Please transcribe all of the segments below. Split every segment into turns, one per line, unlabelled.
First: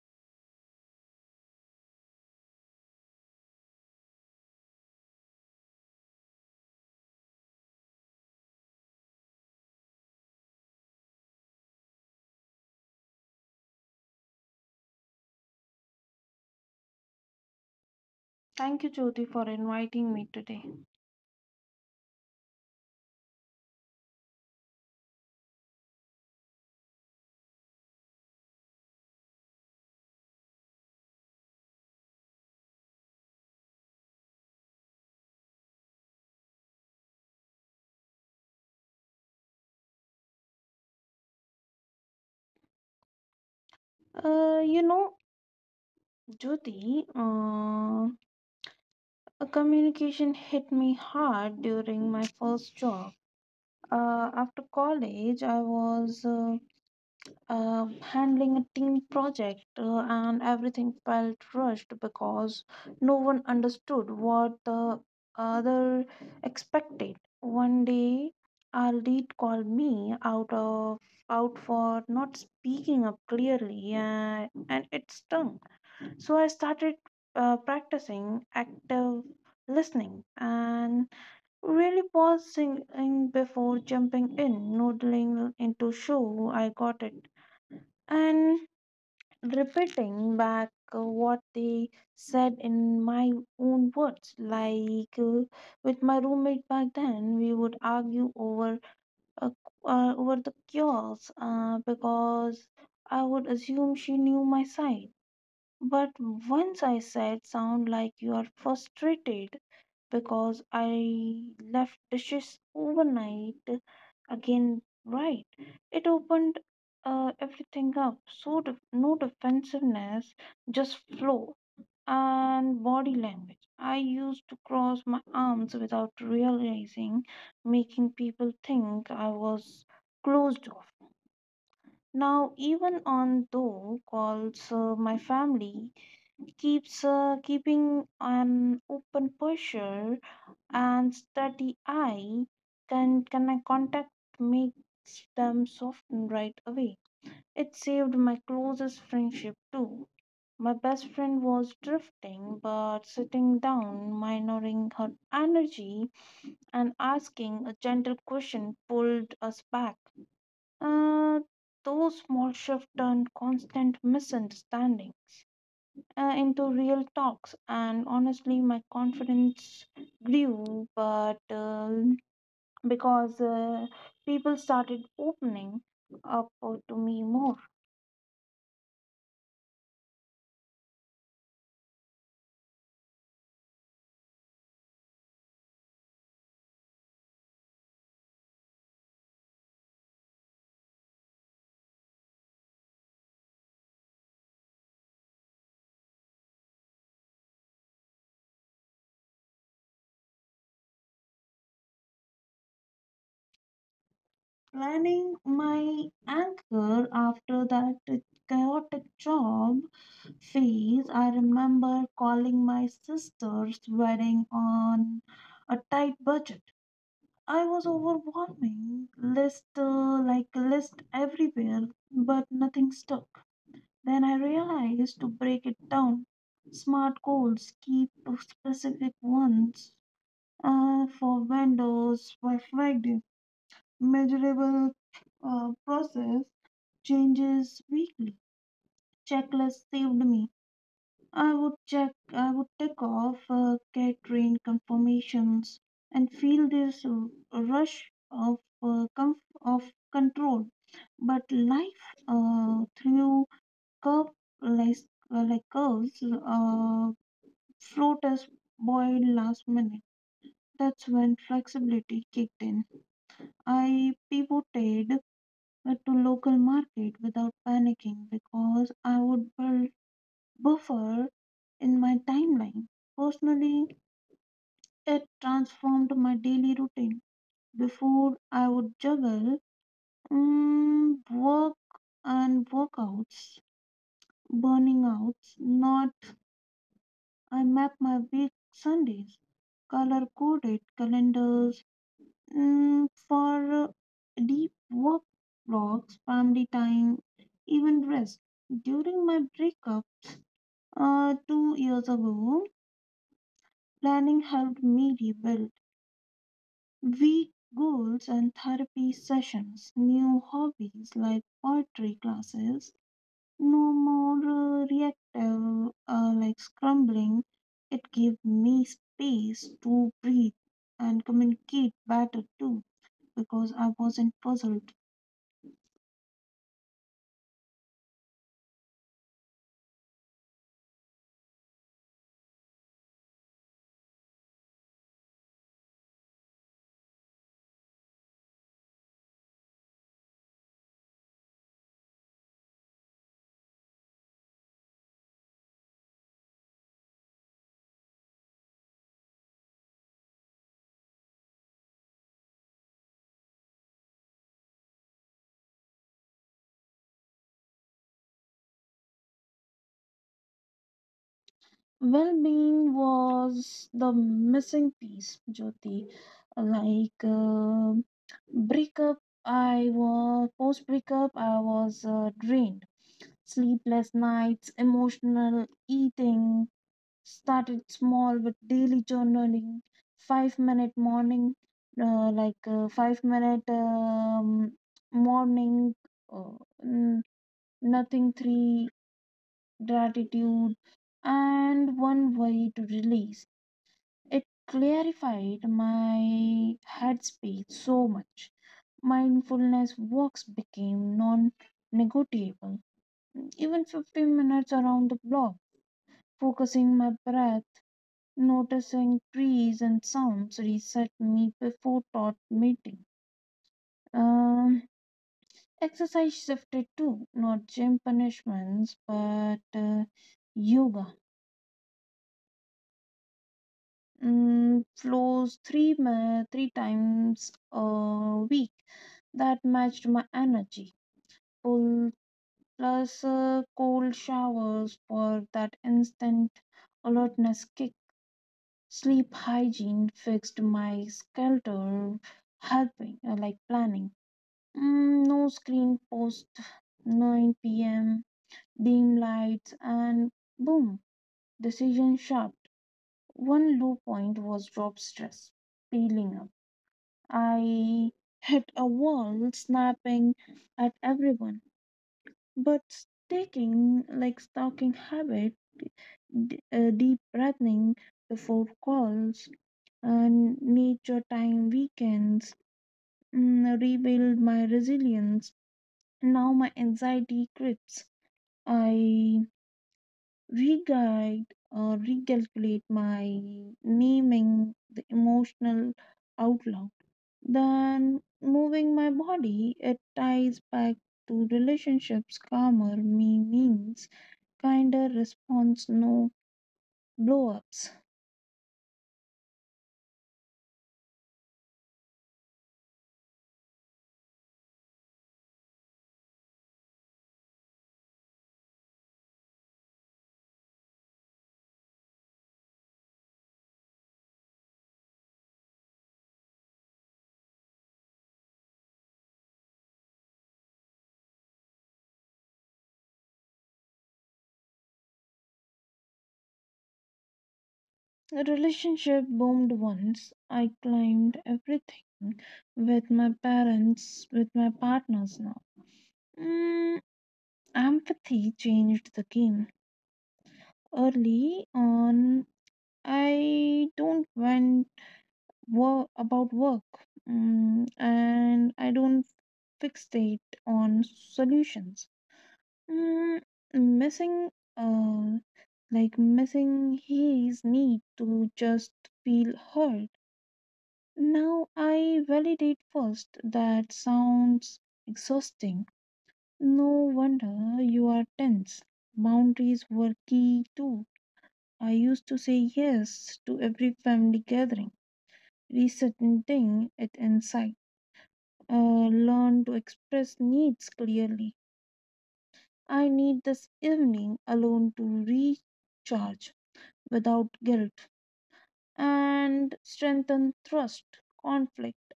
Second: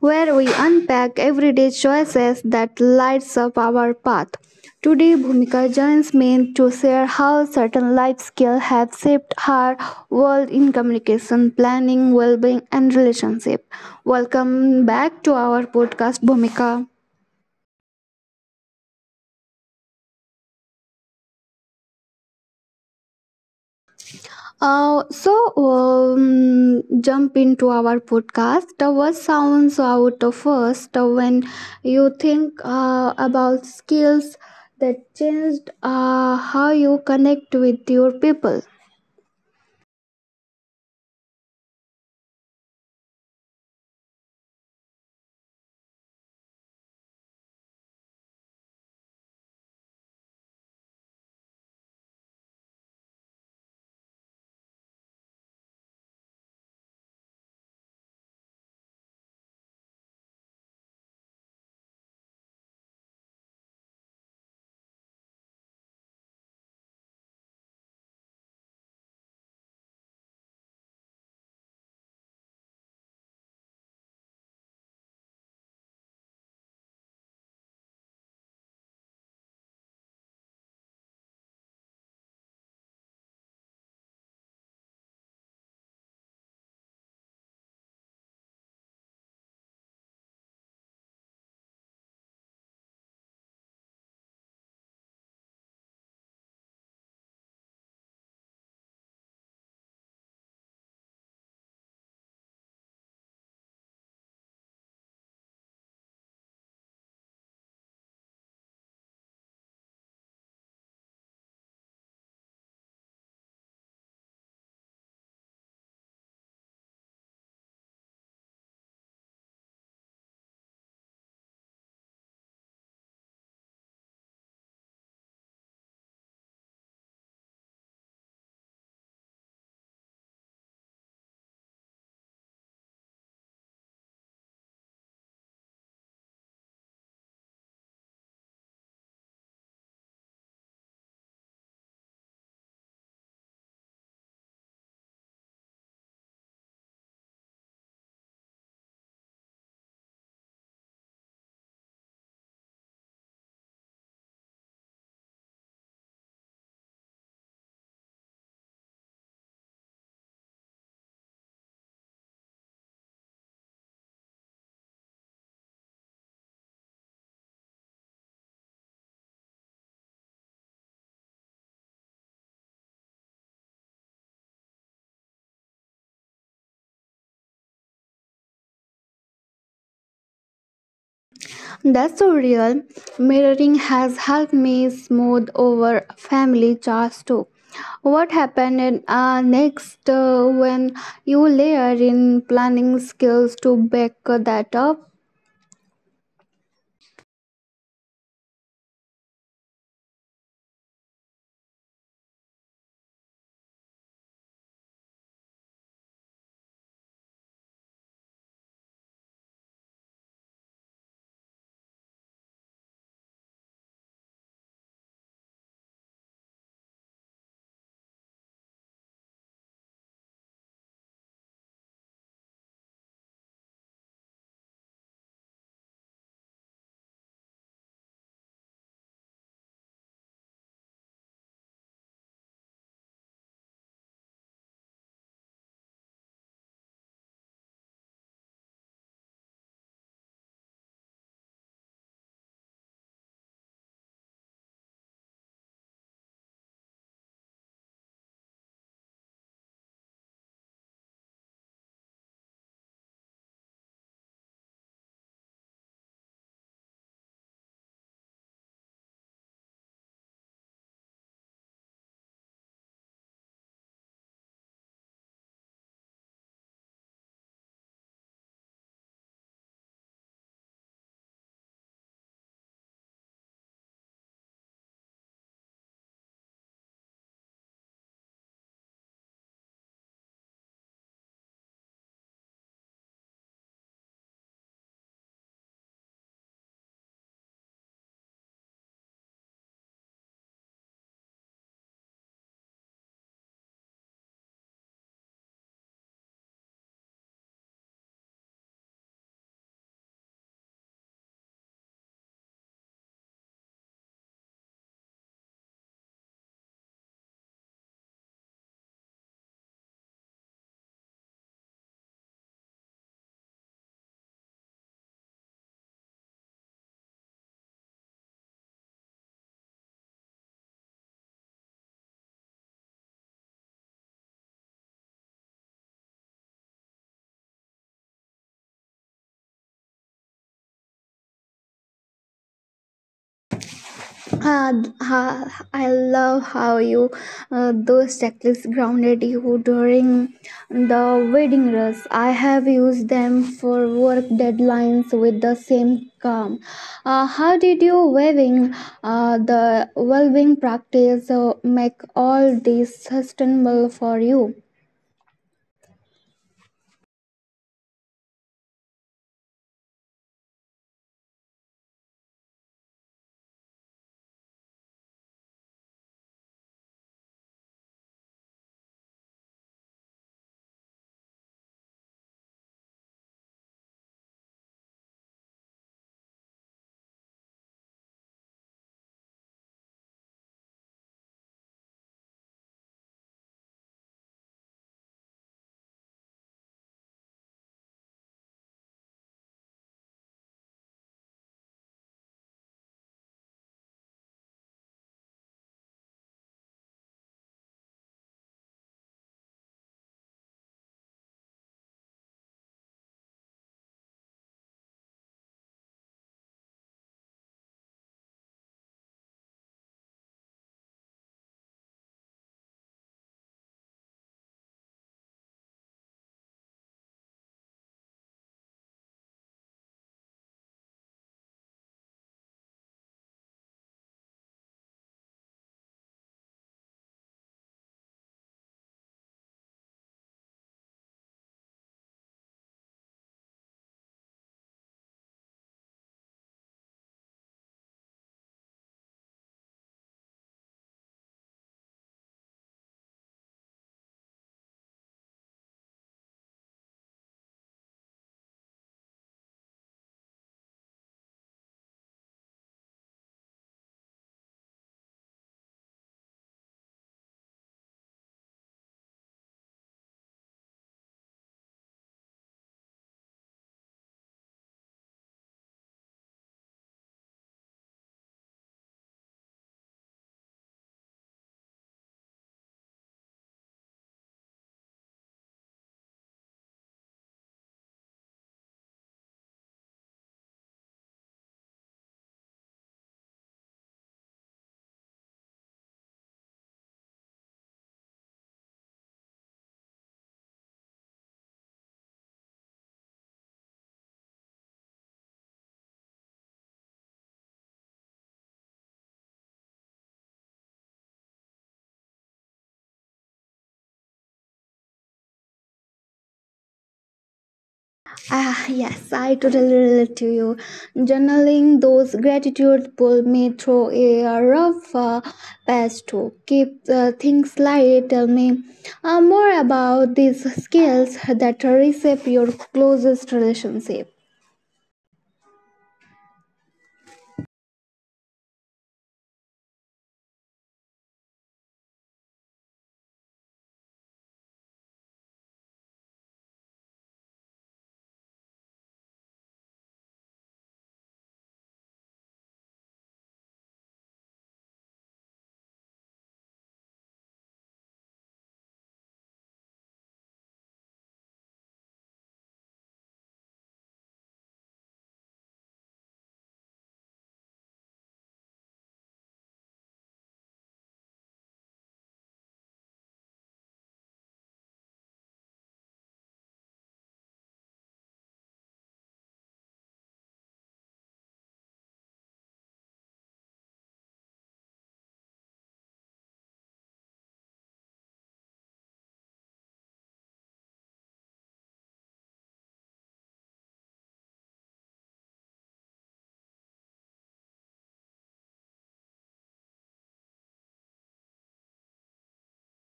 where we unpack everyday choices that lights up our path. Today, Bhumika joins me to share how certain life skills have shaped her world in communication, planning, well-being, and relationship. Welcome back to our podcast, Bhumika.
Thank you, Jyoti, for inviting me today.
So jump into our podcast. The word sounds out of first when you think about skills that changed how you connect with your people.
Uh, you know, Jyoti, a communication hit me hard during my first job. After college, I was handling a team project, and everything felt rushed because no one understood what the other expected. One day, our lead called me out for not speaking up clearly, and it stung. So I started practicing active listening and really pausing in before jumping in, noodling into show I got it and repeating back what they said in my own words. Like with my roommate back then, we would argue uh, over the cures because I would assume she knew my side. But once I said, "Sound like you are frustrated," because I left dishes overnight again, right? It opened everything up. So, no defensiveness, just flow and body language. I used to cross my arms without realizing, making people think I was closed off. Now, even on though calls, my family keeps keeping an open posture and study. Eye can contact makes them soften right away. It saved my closest friendship too. My best friend was drifting, but sitting down, minoring her energy, and asking a gentle question pulled us back. Uh, those small shifts turned constant misunderstanding into real talks, and honestly, my confidence grew, but because people started opening up to me more.
That's so real. Mirroring has helped me smooth over family chores too. What happened next when you layer in planning skills to back that up?
Planning my anchor after that chaotic job phase, I remember calling my sister's wedding on a tight budget. I was overwhelming list everywhere, but nothing stuck. Then I realized to break it down. Smart goals keep to specific ones for vendors, perfect measurable process changes weekly. Checklist saved me. I would take off catering confirmations and feel this rush of uh, comf- of control. But life through curve like like curves float us boiled last minute. That's when flexibility kicked in. I pivoted to local market without panicking because I would build buffer in my timeline. Personally, it transformed my daily routine. Before I would juggle work and workouts, burning outs, not I map my week Sundays, color coded calendars for deep work blocks, family time, even rest. During my breakup two years ago, planning helped me rebuild weak goals and therapy sessions, new hobbies like poetry classes, no more reactive like scrambling. It gave me space to breathe and communicate better too because I wasn't puzzled.
uh, I love how you those checklists grounded you during the wedding rush. I have used them for work deadlines with the same calm. How did you weaving the well-being practice make all this sustainable for you?
Well being was the missing piece, Jyoti. Like um breakup, I was post breakup, I was drained. Sleepless nights, emotional eating, started small with daily journaling, five minute morning, five minute morning, uh, n- nothing three gratitude, and one way to release. It clarified my headspace so much. Mindfulness walks became non negotiable. Even 15 minutes around the block, focusing my breath, noticing trees and sounds reset me before thought meeting. Um, Exercise shifted too, not gym punishments, but yoga flows three times a week that matched my energy pull plus cold showers for that instant alertness kick sleep hygiene fixed my skelter helping like planning no screen post 9 p.m dim lights and boom decision sharp one low point was job stress peeling up I hit a wall, snapping at everyone. But taking like stalking habit, deep breathing before calls, and nature time weekends rebuild my resilience. Now my anxiety creeps. I reguide or recalculate my naming the emotional outlook than moving my body. It ties back to relationships. Calmer me means kinder response, no blow ups.
Ah, yes, I totally relate to you. Journaling those gratitude pull me through a rough past to keep things light. Tell me more about these skills that reshape your closest relationship.
A relationship boomed once. I climbed everything with my parents, with my partners now. Mm, Empathy changed the game. Early on, I don't went about work and I don't fixate on solutions. Mm, missing, uh, Missing his need to just feel heard. Now I validate first. That sounds exhausting. No wonder you are tense. Boundaries were key too. I used to say yes to every family gathering, resetting it inside. Learn to express needs clearly. I need this evening alone to recharge without guilt and strengthen trust, conflict.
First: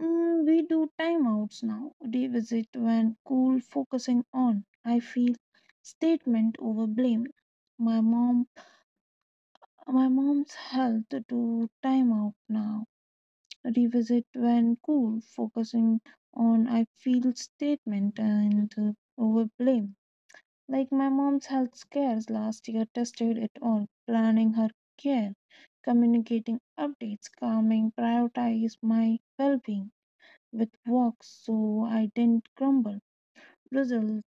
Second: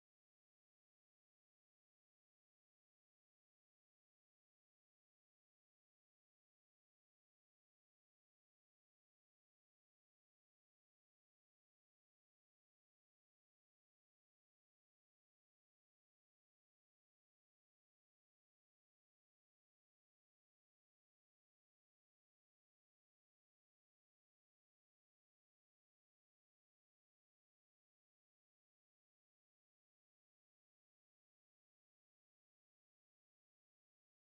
We do timeouts now, revisit when cool, focusing on. I feel statement over blame. My mom, my mom's health to timeout now, revisit when cool, focusing on. I feel statement and over blame. Like my mom's health scares last year tested it all, planning her care, communicating updates, calming, prioritize my well-being with walks so I didn't crumble. Result,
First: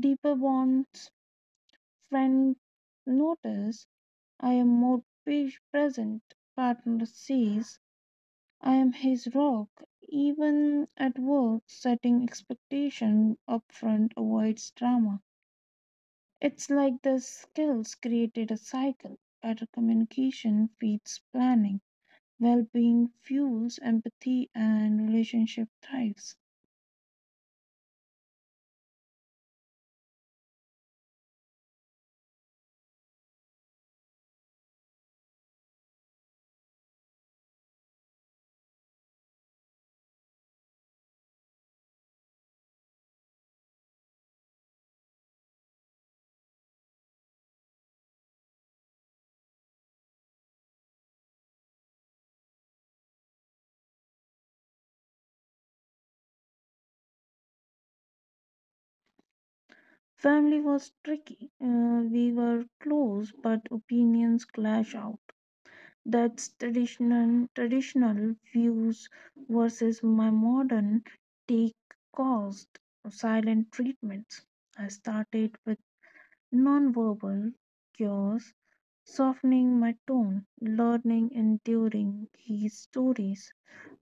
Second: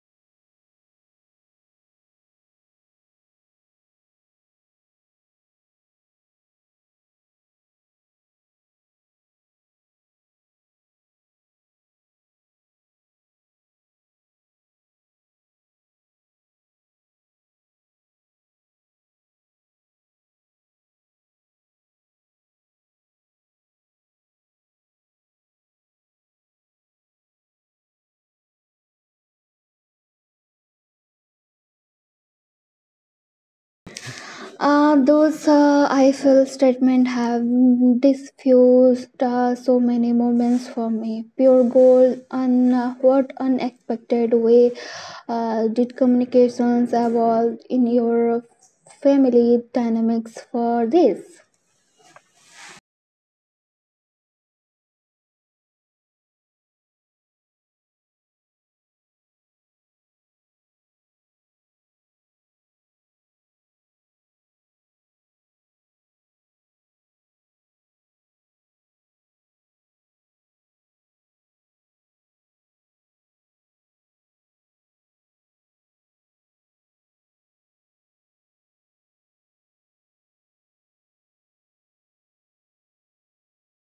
deeper bonds, friend notice I am more present, partner sees I am his rock. Even at work, setting expectation upfront avoids drama. It's like the skills created a cycle. Better communication feeds planning, well being fuels empathy, and relationship thrives.
Those I feel statement have diffused so many moments for me. Pure gold and what unexpected way did communications evolve in your family dynamics for this?
Family was tricky. We were close, but opinions clash out. That's traditional views versus my modern take caused silent treatments. I started with nonverbal cues, softening my tone, learning, enduring his stories.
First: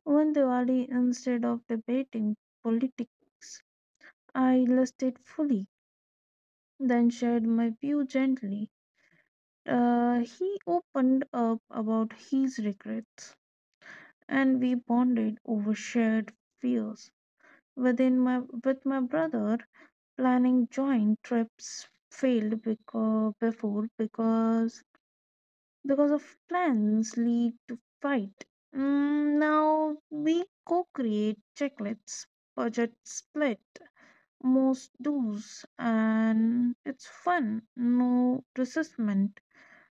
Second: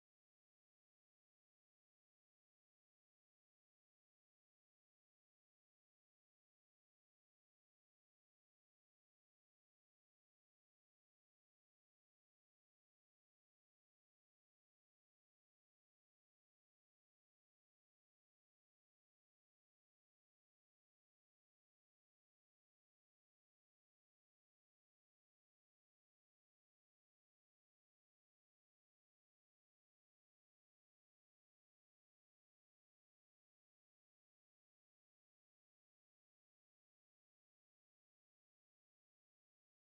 One Diwali, instead of debating politics, I listed fully, then shared my view gently. He opened up about his regrets, and we bonded over shared fears. With my brother, planning joint trips failed because before because of plans lead to fight. Now we co-create checklists, budget split, most do's, and it's fun. No resistment,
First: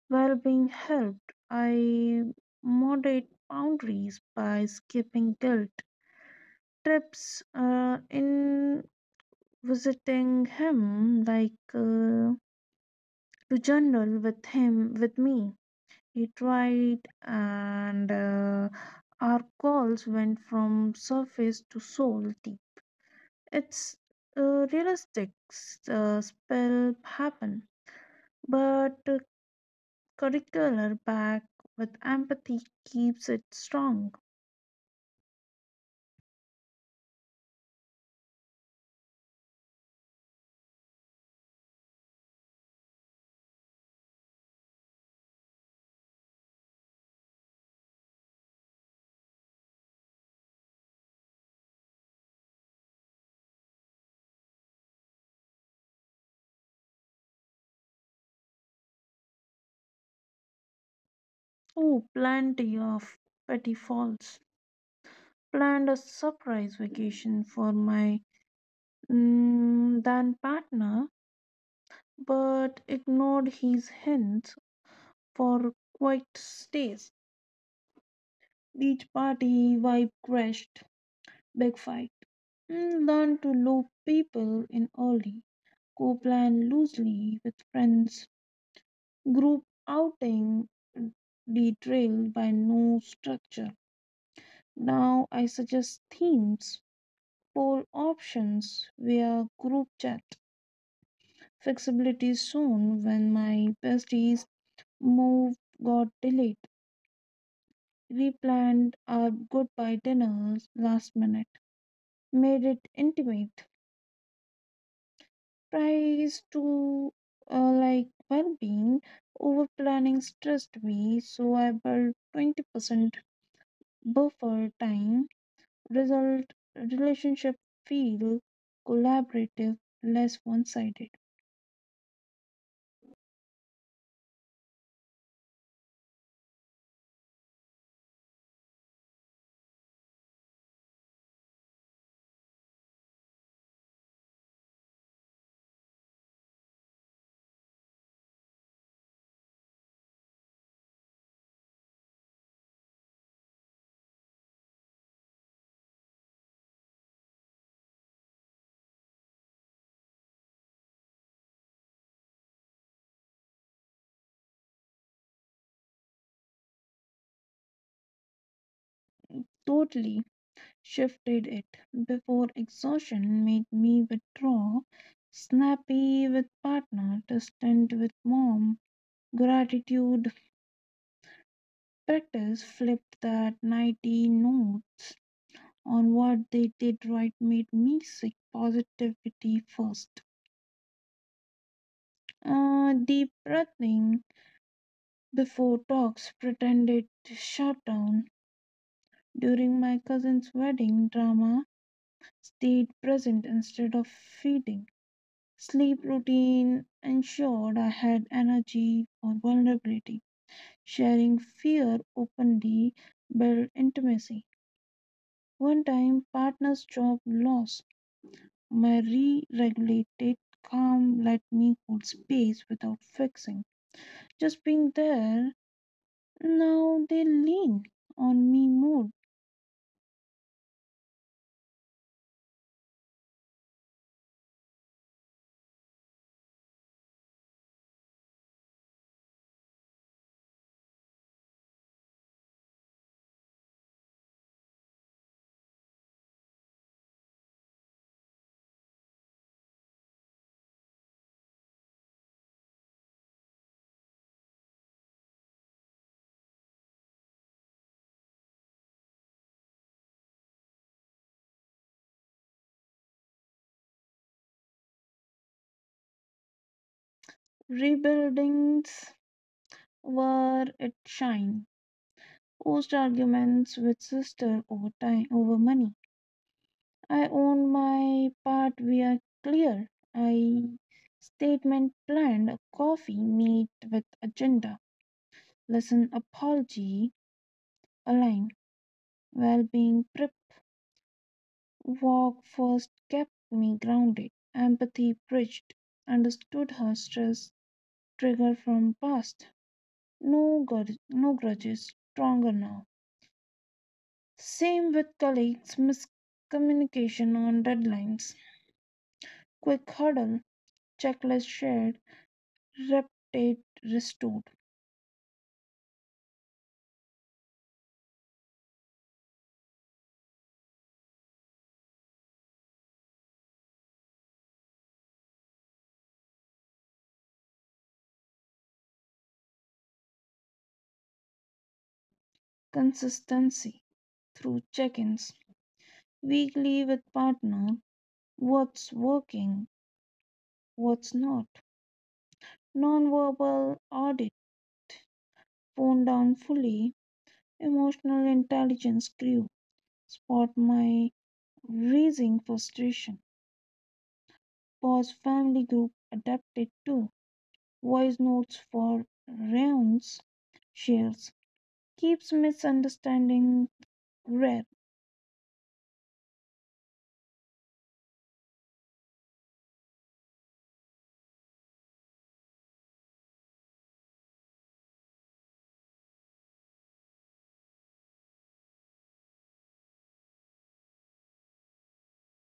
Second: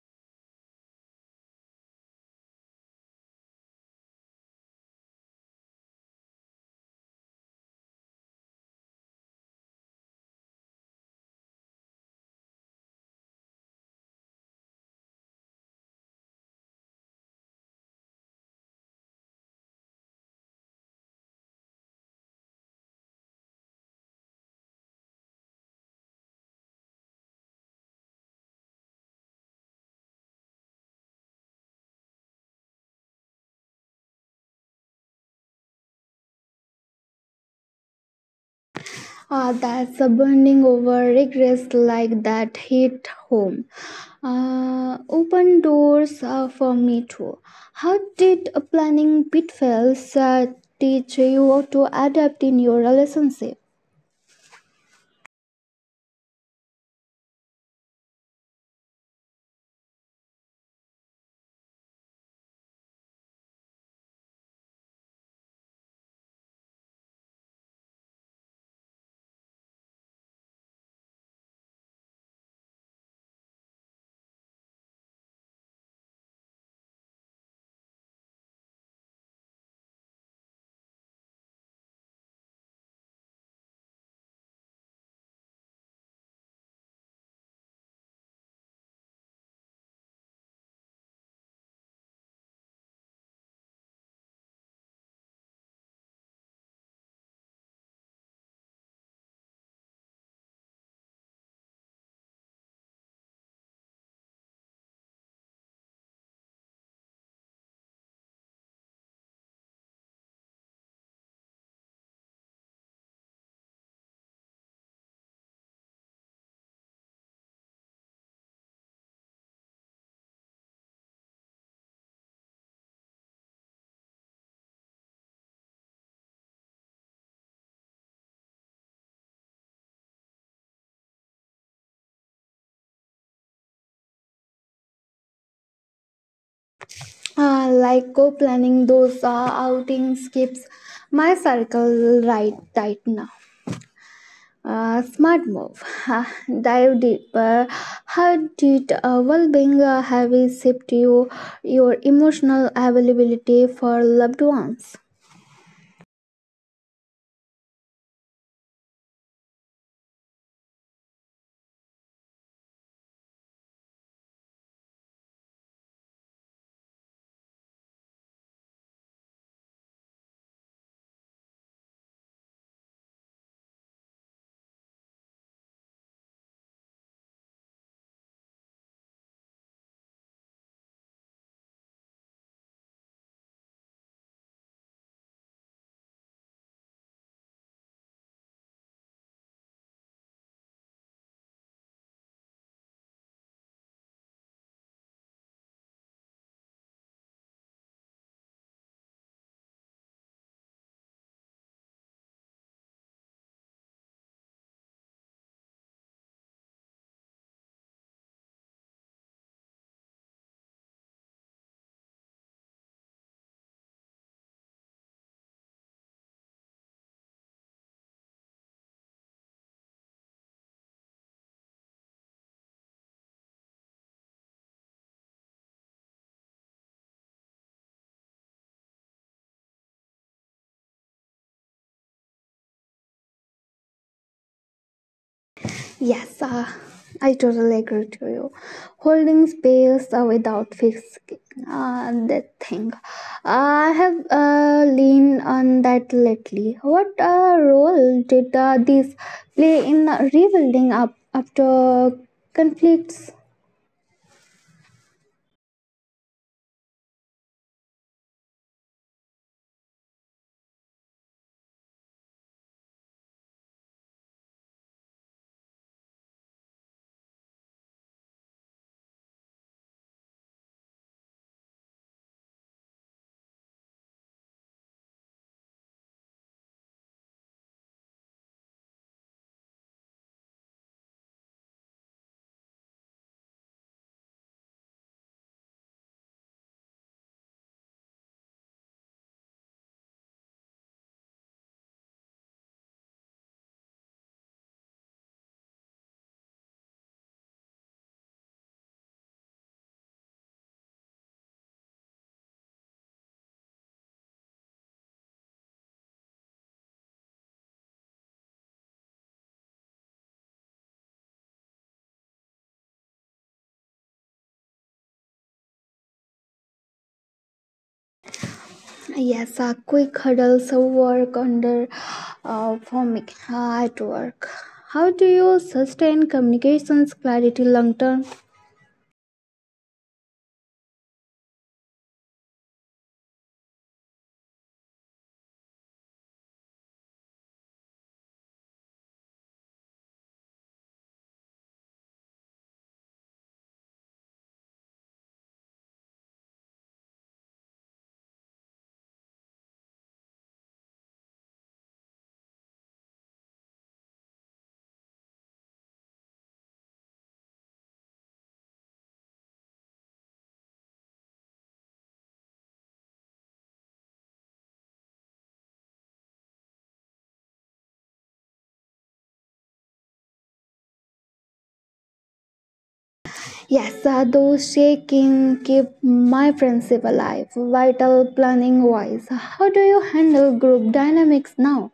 well being helped. I moderate boundaries by skipping guilt trips. In visiting him, to journal with me. It right, and our calls went from surface to soul deep. It's realistic spell happen, but curricular back with empathy keeps it strong.
Ah, that's a burning over regrets like that hit home. Open doors for me too. How did a planning pitfalls teach you to adapt in your relationship?
Oh, plenty of petty faults. Planned a surprise vacation for my then partner, but ignored his hints for quite stays. Beach party vibe crashed. Big fight. Learn to loop people in early. Co-plan loosely with friends. Group outing detailed by no structure. Now I suggest themes, poll options via group chat. Flexibility soon when my besties move got delayed. We planned our goodbye dinners last minute, made it intimate tries to like well-being over planning stressed me so I built 20% buffer time result relationship feel collaborative less one-sided
Like co-planning those outing skips my circle right now. Smart move. Ha, dive deeper. How did well-being have shaped you, your emotional availability for loved ones?
totally shifted it before exhaustion made me withdraw snappy with partner distant with mom gratitude practice flipped that 90 no on what they did right made me seek positivity first. Deep breathing before talks pretended shutdown. During my cousin's wedding, drama stayed present instead of feeding. Sleep routine ensured I had energy for vulnerability. Sharing fear openly built intimacy. One time, partner's job loss. My re-regulated calm let me hold space without fixing. Just being there, now they lean on me more.
Yes, I totally agree to you. Holding space without fixing that thing. I have leaned on that lately. What role did this play in rebuilding up after conflicts?
Rebuildings where it shine. Post arguments with sister over time over money. I own my part we are clear. I statement planned a coffee meet with agenda. Listen apology aligned well being. Walk first kept me grounded. Empathy bridged. Understood her stress trigger from past. No grudges. Stronger now. Same with colleagues. Miscommunication on deadlines. Quick huddle. Checklist shared. Reputate restored.
Yes, a quick hurdles of work under forming at work. How do you sustain communications clarity long term?
Consistency through check-ins. Weekly with partner. What's working? What's not? Non-verbal audit. Phone down fully. Emotional intelligence grew. Spot my raising frustration. Pause family group adapted to voice notes for rounds shares. Keeps misunderstanding rare.
Yes, those shaking keep my principle alive. Vital planning wise, how do you handle group dynamics now?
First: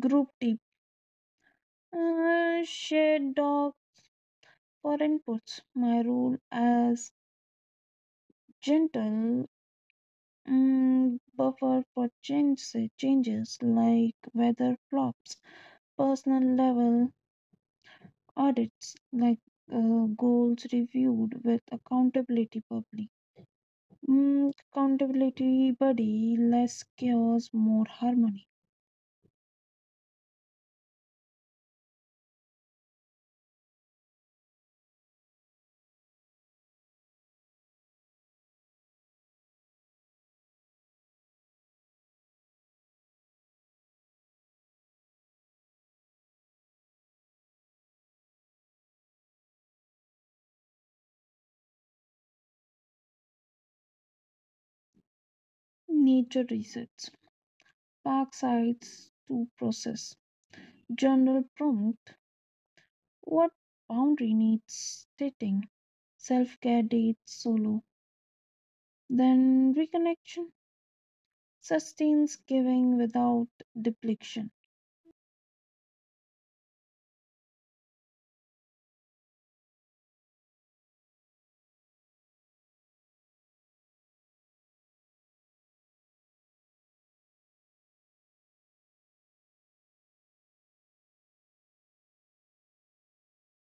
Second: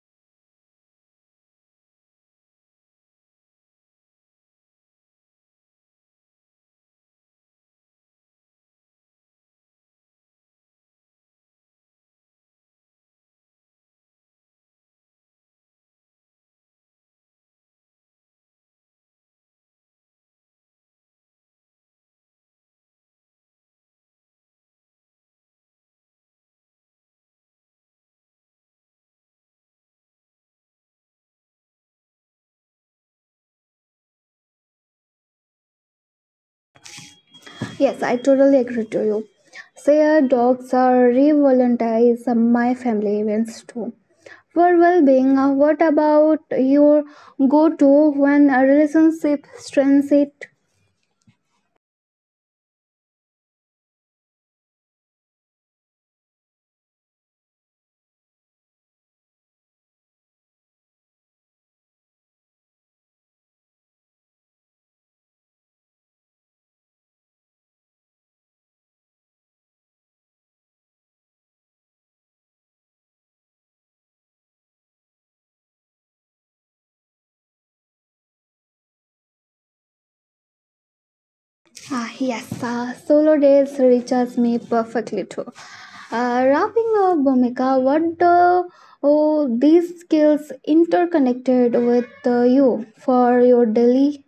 Group tip. Shared dog for inputs. My role as gentle buffer for changes like weather flops, personal level audits like goals reviewed with accountability public accountability body less chaos more harmony.
Yes, I totally agree to you. Their dogs are revolutionized my family events too. For well-being, what about your go-to when a relationship strains it?
Nature resets park sites to process general prompt what boundary needs setting self-care dates solo then reconnection sustains giving without depletion.
Ah, yes, solo days reaches me perfectly too. Wrapping up, Bhumika, what do oh, these skills interconnected with you for your daily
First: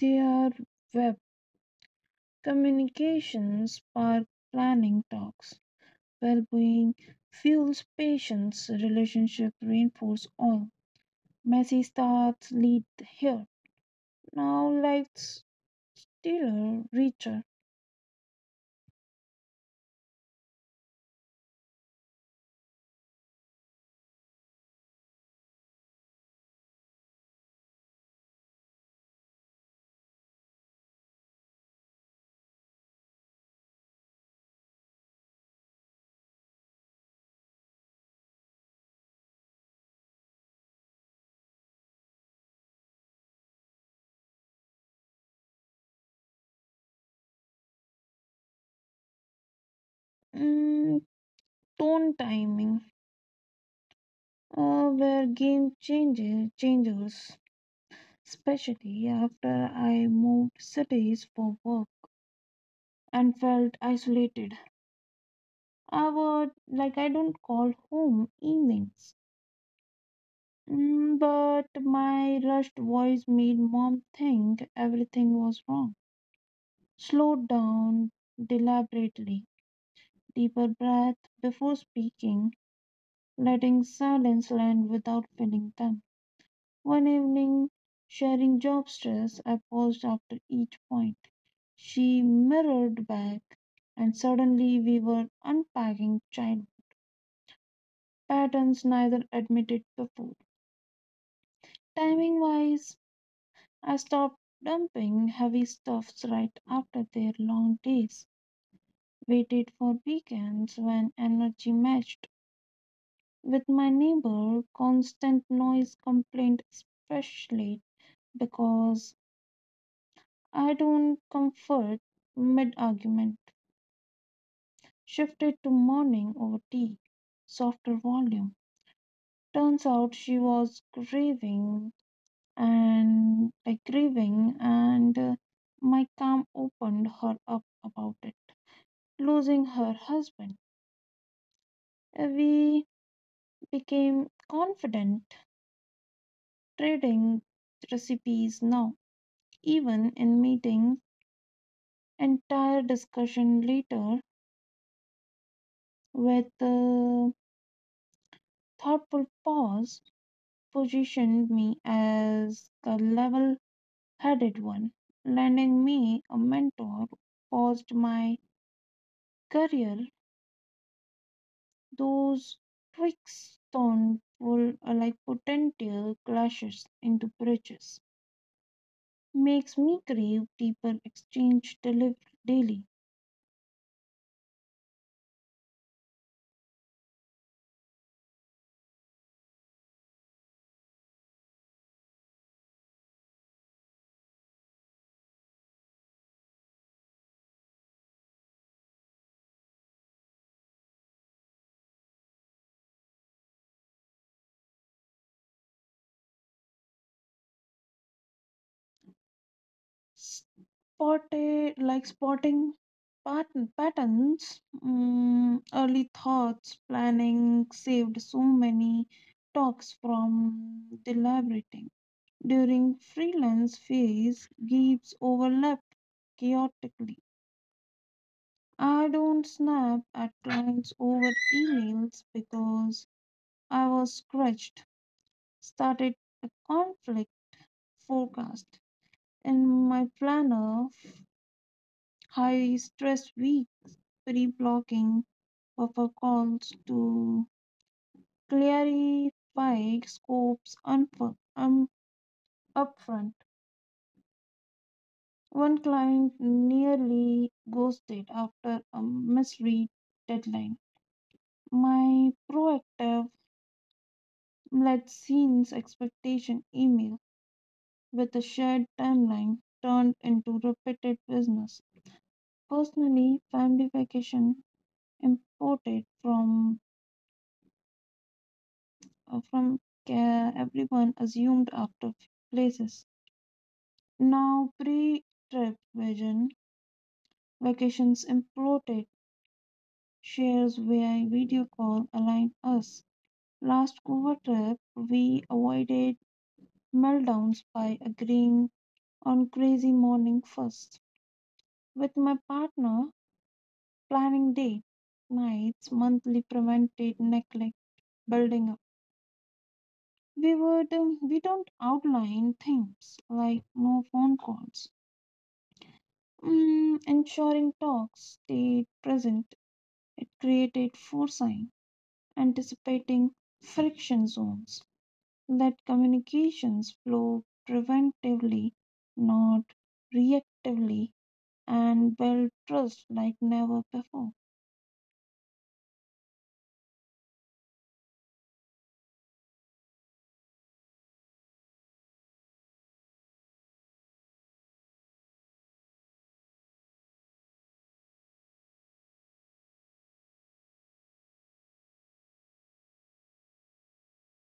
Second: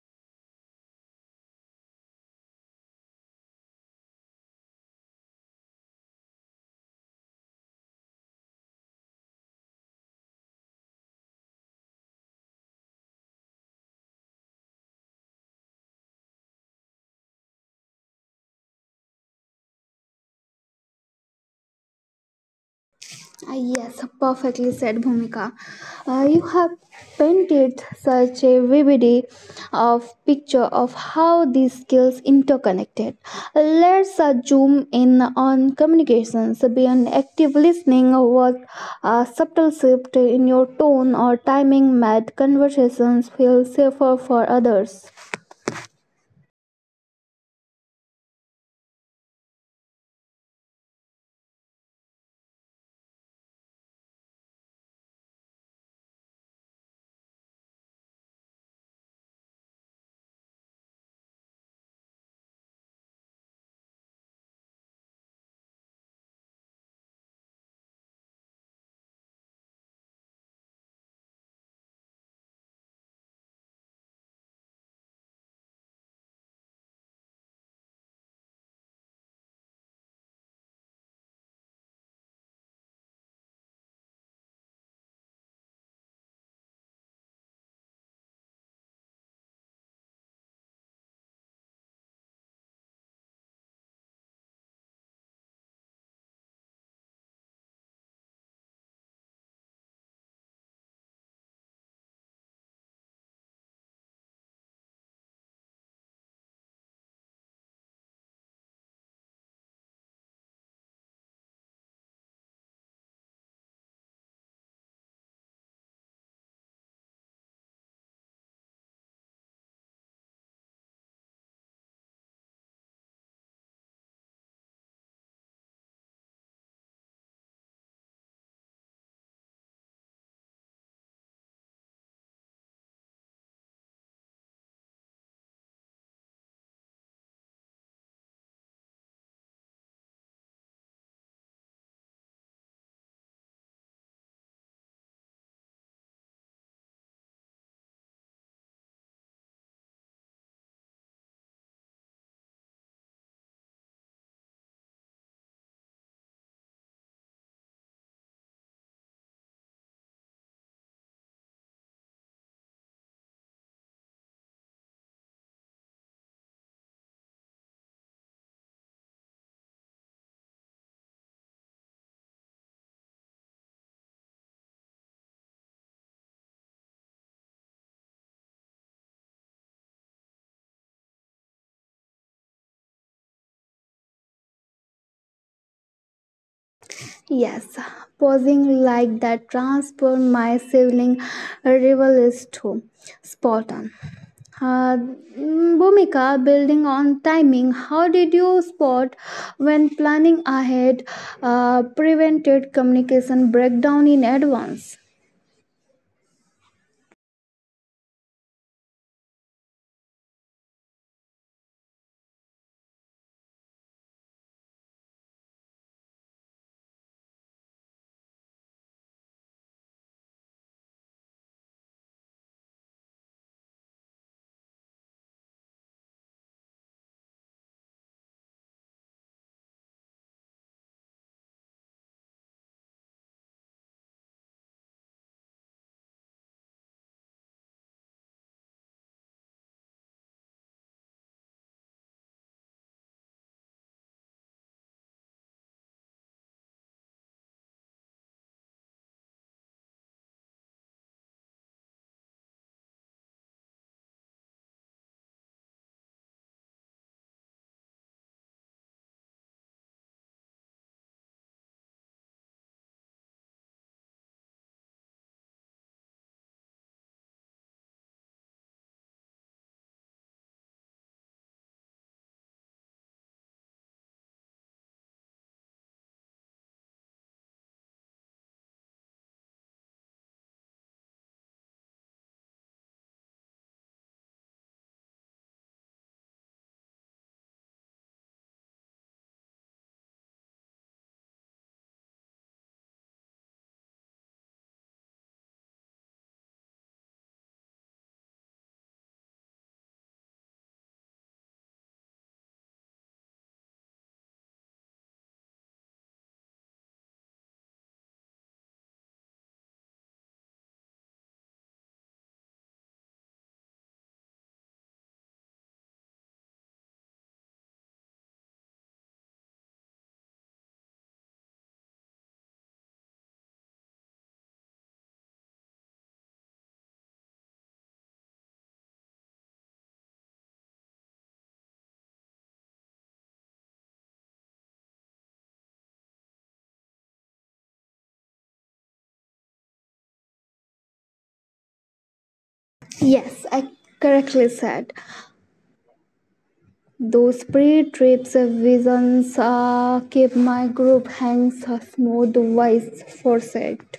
Their web communications park planning talks well being fuels patience, relationships reinforce all. Messy starts lead here. Now let's dealer richer.
ah, yes, perfectly said, Bhumika. You have painted such a vivid of picture of how these skills interconnected. Let's zoom in on communications beyond active listening. What a subtle shift in your tone or timing made conversations feel safer for others.
Mm, Tone timing. Where game changes, especially after I moved cities for work and felt isolated. I would like I don't call home evenings. But my rushed voice made mom think everything was wrong. Slow down deliberately, deeper breath before speaking, letting silence land without filling them. One evening, sharing job stress, I paused after each point. She mirrored back, and suddenly we were unpacking child patterns neither admitted before. Timing wise, I stopped dumping heavy stuffs right after their long days, waited for weekends when energy matched. With my neighbor, constant noise complaint, especially because I don't comfort mid argument. Shifted to morning over tea, softer volume. Turns out she was grieving and my calm opened her up about it. Losing her husband, we became confident, trading recipes now, even in meetings entire discussion later with a thoughtful pause positioned me as a level headed one, lending me a mentor, paused my career. Those twigs turned full potential clashes into bridges. Makes me crave deeper exchange delivered daily.
Yes, posing like that transformed my sibling rival is too spot on. Uh, Bhumika, building on timing, how did you spot when planning ahead prevented communication breakdown in advance?
Spotted like Spotting patterns early thoughts planning saved so many talks from deliberating during freelance phase gigs overlapped chaotically I don't snap at clients over emails because I was scratched started a conflict forecast in my planner high stress week pre-blocking Perfecons to clarify scopes upfront. One client nearly ghosted after a misread deadline. My proactive let scenes expectation email with a shared timeline turned into repeated business. Personally, family vacation imported from care everyone assumed after places. Now, pre trip vision, vacations imploded, shares via video call aligned us. Last Goa trip, we avoided meltdowns by agreeing on crazy morning first. With my partner, planning day, nights, monthly prevented neglect building up. We don't outline things like no phone calls, ensuring talks stayed present. It created foresight anticipating friction zones. Let communications flow preventively, not reactively, and build trust like never before.
Yes, I correctly said. Those pre-trips visions keep my group hands smooth, wise, foresight.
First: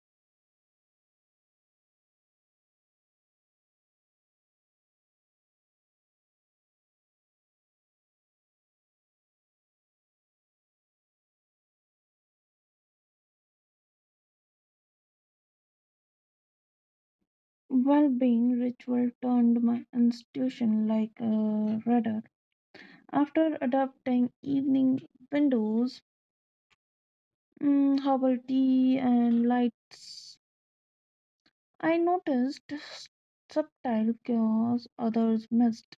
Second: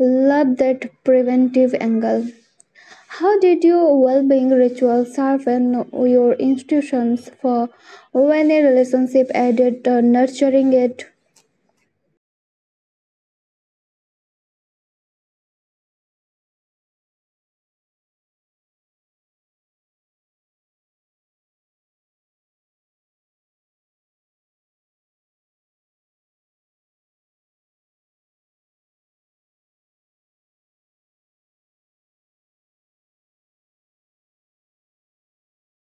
Love that preventive angle. How did your well-being ritual sharpen your institutions for when a relationship added nurturing it?
Well being ritual turned my institution like a rudder. After adopting evening windows, herbal tea, and lights, I noticed subtle cures others missed.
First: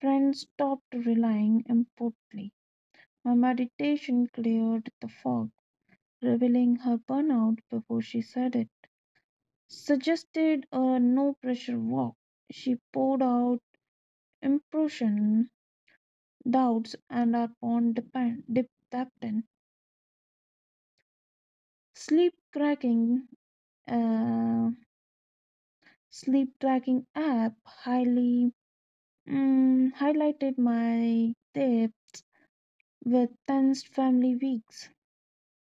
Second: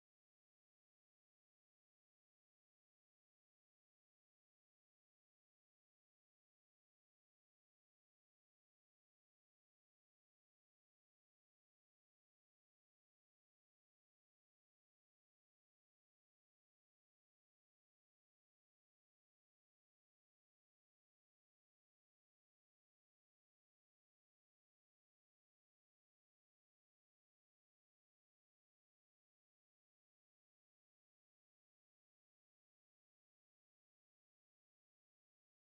Friends stopped relying impotently. Her meditation cleared the fog, revealing her burnout before she said it. Suggested a no pressure walk. She poured out impression, doubts, and upon depend, dependent sleep tracking, uh, sleep tracking app highly highlighted my dip with tensed family weeks,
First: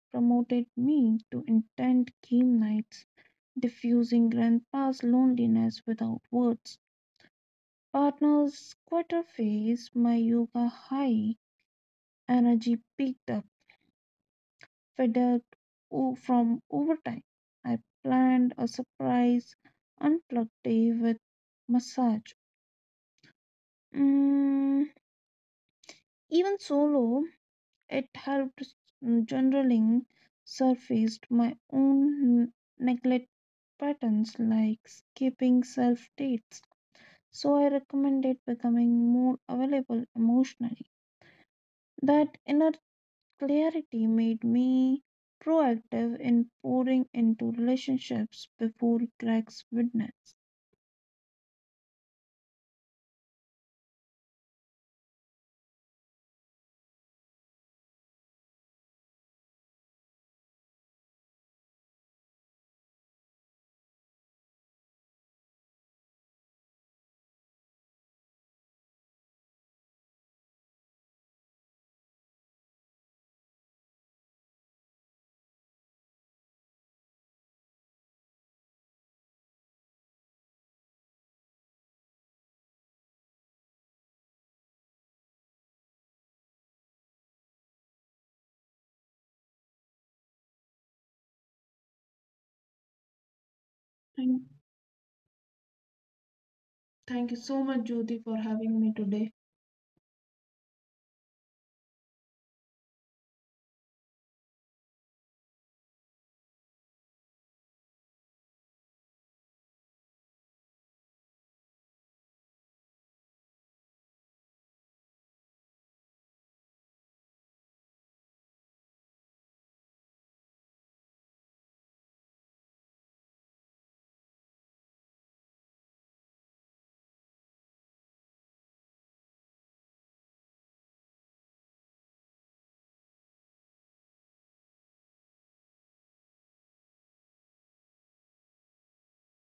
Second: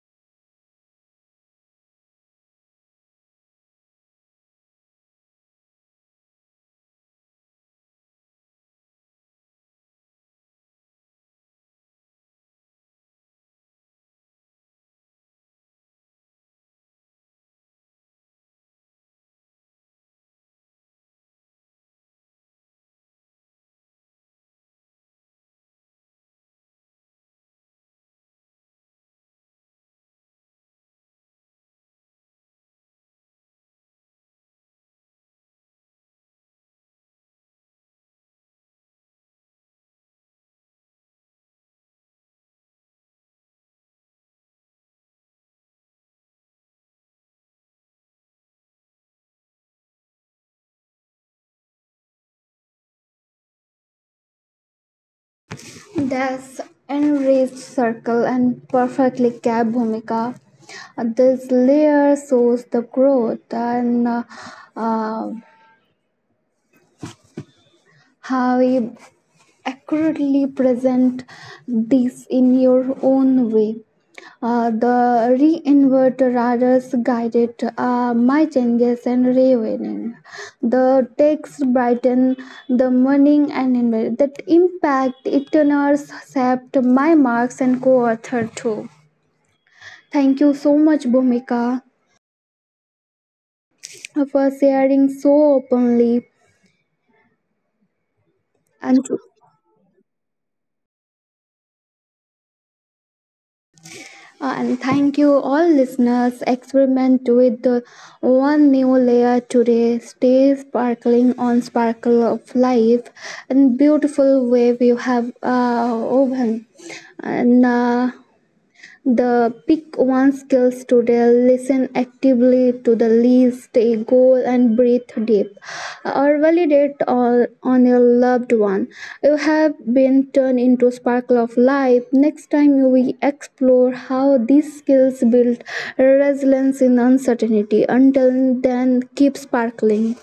promoted me to intent game nights diffusing grandpa's loneliness without words. Partner's quarter face, my yoga high energy picked up, fed up from overtime. I planned a surprise unplugged day with massage. Mm, Even solo, it helped journaling surfaced my own neglect patterns like skipping self dates. So I recommended becoming more available emotionally. That inner clarity made me proactive in pouring into relationships before cracks witnessed.
That's enriched circle and perfectly capped Bhumika. This layer shows the growth and uh, how you accurately present this in your own way. The re-invertebrates guided my changes and reawakening. The text brightened the morning and that impact it nurse shaped my marks and co-author too. Thank you so much, Bhumika, for
Thank,
sharing so openly.
Thank you so much, Jyoti, for
And
having me today.
And thank you, all listeners. Experiment with the one new layer today. Stay sparkling on sparkle of life and beautiful wave you have woven. And the pick one skill today, listen actively to the least a goal, and breathe deep. Or validate all on your loved one. You have been turned into a sparkle of life. Next time, you will explore how these skills build resilience in uncertainty. Until then, keep sparkling.